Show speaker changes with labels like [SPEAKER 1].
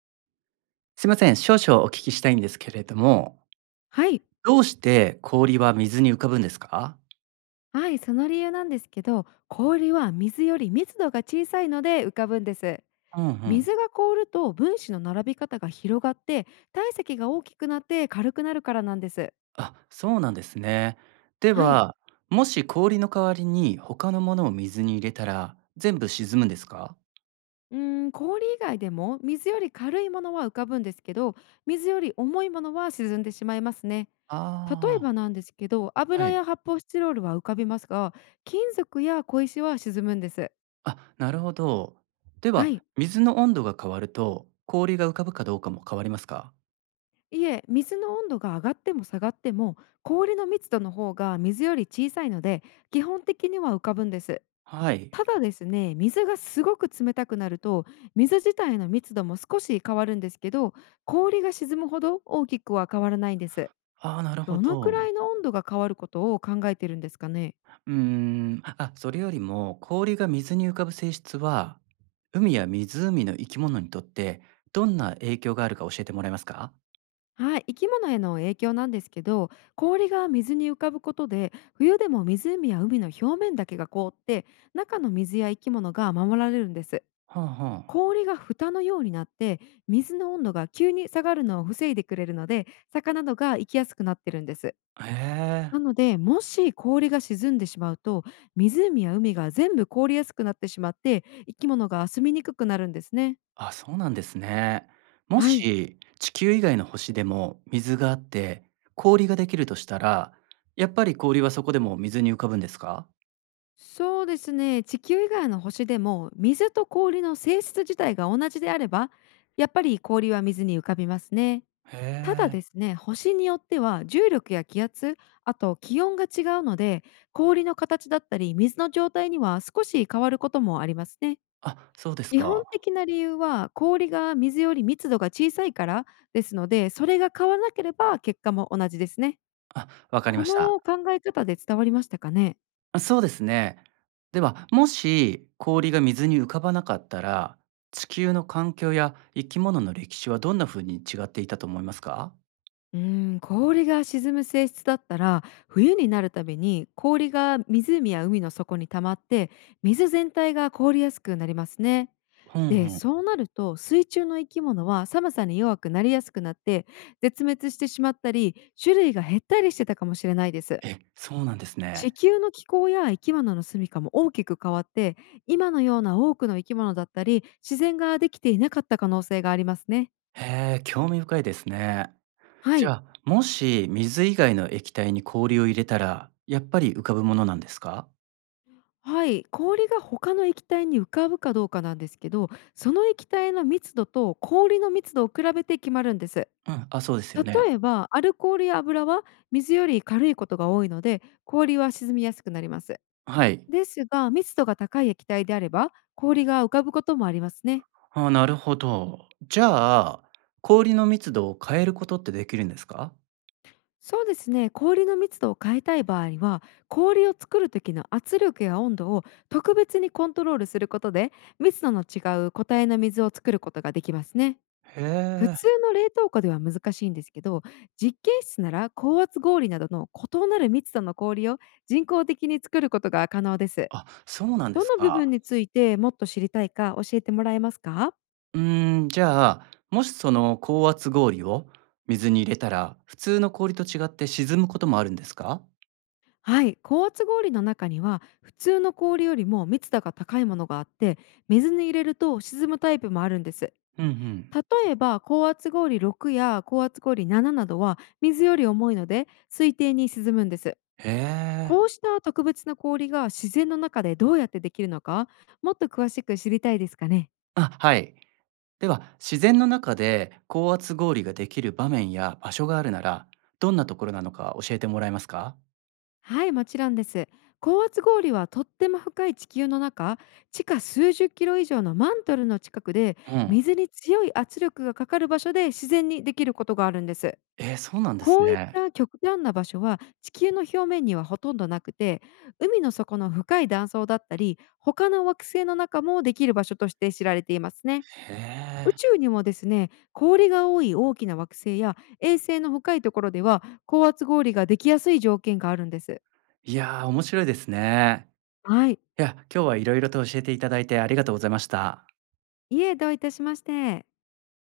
[SPEAKER 1] すいません、少々お聞きしたいんですけれども、
[SPEAKER 2] はい、
[SPEAKER 1] どうして氷は水に浮かぶんですか？
[SPEAKER 2] はい、その理由なんですけど、氷は水より密度が小さいので浮かぶんです。
[SPEAKER 1] うんうん。
[SPEAKER 2] 水が凍ると分子の並び方が広がって体積が大きくなって軽くなるからなんです。
[SPEAKER 1] あ、そうなんですね。で
[SPEAKER 2] はい、
[SPEAKER 1] は、もし氷の代わりに他のものを水に入れたら、全部沈むんですか？
[SPEAKER 2] うーん、氷以外でも水より軽いものは浮かぶんですけど、水より重いものは沈んでしまいますね。例え
[SPEAKER 1] ああー、
[SPEAKER 2] ばなんですけど、
[SPEAKER 1] は
[SPEAKER 2] 油
[SPEAKER 1] い。
[SPEAKER 2] や発泡スチロールは浮かびますが、金属や小石は沈むんです。
[SPEAKER 1] あ、なるほど。で
[SPEAKER 2] は
[SPEAKER 1] は、
[SPEAKER 2] い。
[SPEAKER 1] 水の温度が変わると、氷が浮かぶかどうかも変わりますか？
[SPEAKER 2] いえ、水の温度が上がっても下がっても氷の密度の方が水より小さいので基本的には浮かぶんです。
[SPEAKER 1] はい。
[SPEAKER 2] ただですね、水がすごく冷たくなると水自体の密度も少し変わるんですけど氷が沈むほど大きくは変わらないんです。
[SPEAKER 1] ああ、なるほ
[SPEAKER 2] どのくら
[SPEAKER 1] ど。
[SPEAKER 2] いの温度が変わることを考えてるんですかね。
[SPEAKER 1] あ、それよりも氷が水に浮かぶ性質は、海や湖の生き物にとってどんな影響があるか教えてもらえますか？
[SPEAKER 2] はい、生き物への影響なんですけど氷が水に浮かぶことで冬でも湖や海の表面だけが凍って中の水や生き物が守られるんです。
[SPEAKER 1] はあは
[SPEAKER 2] 氷が蓋のようになって水の温度が急に下がるのを防いでくれるので魚などが生きやすくなってるんです。
[SPEAKER 1] あ。へ
[SPEAKER 2] な
[SPEAKER 1] え。
[SPEAKER 2] のでもし氷が沈んでしまうと湖や海が全部凍りやすくなってしまって生き物が住みにくくなるんですね。
[SPEAKER 1] あ、そうなんですね。も
[SPEAKER 2] はい、
[SPEAKER 1] し地球以外の星でも水があって氷ができるとしたら、やっぱり氷はそこでも水に浮かぶんですか？
[SPEAKER 2] そうですね、地球以外の星でも水と氷の性質自体が同じであればやっぱり氷は水に浮かびますね。
[SPEAKER 1] へ
[SPEAKER 2] ただで
[SPEAKER 1] え。
[SPEAKER 2] すね、星によっては重力や気圧、あと気温が違うので、氷の形だったり水の状態には少し変わることもありますね。
[SPEAKER 1] あ、そうです
[SPEAKER 2] 基本
[SPEAKER 1] か。
[SPEAKER 2] 的な理由は氷が水より密度が小さいからですので、それが変わらなければ結果も同じですね。
[SPEAKER 1] あ、わかり
[SPEAKER 2] こ
[SPEAKER 1] ました。
[SPEAKER 2] の考え方で伝わりましたかね。
[SPEAKER 1] あ、そうですね。では、もし氷が水に浮かばなかったら、地球の環境や生き物の歴史はどんな風に違っていたと思いますか？
[SPEAKER 2] うーん、氷が沈む性質だったら冬になるたびに氷が湖や海の底に溜まって水全体が凍りやすくなりますね。
[SPEAKER 1] ふんふ
[SPEAKER 2] で、
[SPEAKER 1] ん。
[SPEAKER 2] そうなると水中の生き物は寒さに弱くなりやすくなって絶滅してしまったり種類が減ったりしてたかもしれないです。
[SPEAKER 1] え、そうなんです
[SPEAKER 2] 地
[SPEAKER 1] ね。
[SPEAKER 2] 球の気候や生き物の住処も大きく変わって今のような多くの生き物だったり自然ができていなかった可能性がありますね。
[SPEAKER 1] へえ、興味深いですね。
[SPEAKER 2] は
[SPEAKER 1] じゃ
[SPEAKER 2] い。
[SPEAKER 1] あ、もし水以外の液体に氷を入れたら、やっぱり浮かぶものなんですか？
[SPEAKER 2] はい、氷が他の液体に浮かぶかどうかなんですけどその液体の密度と氷の密度を比べて決まるんです。
[SPEAKER 1] うん、あ、そうですよね。
[SPEAKER 2] 例えば、アルコールや油は水より軽いことが多いので、氷は沈みやすくなります。
[SPEAKER 1] はい。
[SPEAKER 2] ですが、密度が高い液体であれば、氷が浮かぶこともありますね。
[SPEAKER 1] ああ、なるほど。じゃあ、氷の密度を変えることってできるんですか？
[SPEAKER 2] そうですね、氷の密度を変えたい場合は、氷を作る時の圧力や温度を特別にコントロールすることで、密度の違う固体の水を作ることができますね。
[SPEAKER 1] へ
[SPEAKER 2] 普
[SPEAKER 1] え。
[SPEAKER 2] 通の冷凍庫では難しいんですけど、実験室なら高圧氷などの異なる密度の氷を人工的に作ることが可能です。
[SPEAKER 1] あ、そうなんで
[SPEAKER 2] ど
[SPEAKER 1] す
[SPEAKER 2] の部分
[SPEAKER 1] か。
[SPEAKER 2] についてもっと知りたいか教えてもらえますか？
[SPEAKER 1] じゃあ、もしその高圧氷を水に入れたら、普通の氷と違って沈むこともあるんですか？
[SPEAKER 2] はい、高圧氷の中には普通の氷よりも密度が高いものがあって水に入れると沈むタイプもあるんです。
[SPEAKER 1] うんうん。
[SPEAKER 2] 例えば高圧氷6や高圧氷7ななどは水より重いので水底に沈むんです。
[SPEAKER 1] へえ。
[SPEAKER 2] こうした特別な氷が自然の中でどうやってできるのかもっと詳しく知りたいですかね。
[SPEAKER 1] あ、はい。では、自然の中で高圧氷ができる場面や場所があるなら、どんなところなのか教えてもらえますか？
[SPEAKER 2] はい、もちろんです。高圧氷はとっても深い地球の中、地下数十キロ以上のマントルの近くで、
[SPEAKER 1] うん。
[SPEAKER 2] 水に強い圧力がかかる場所で自然にできることがあるんです。
[SPEAKER 1] えー、そうなんです
[SPEAKER 2] こういっ
[SPEAKER 1] ね。
[SPEAKER 2] た極端な場所は地球の表面にはほとんどなくて、海の底の深い断層だったり、他の惑星の中もできる場所として知られていますね。
[SPEAKER 1] へ
[SPEAKER 2] 宇
[SPEAKER 1] え。
[SPEAKER 2] 宙にもですね、氷が多い大きな惑星や衛星の深いところでは、高圧氷ができやすい条件があるんです。
[SPEAKER 1] いやー、面白いですね。
[SPEAKER 2] はい、
[SPEAKER 1] いや、今日はいろいろと教えていただいてありがとうございました。
[SPEAKER 2] いえ、どういたしまして。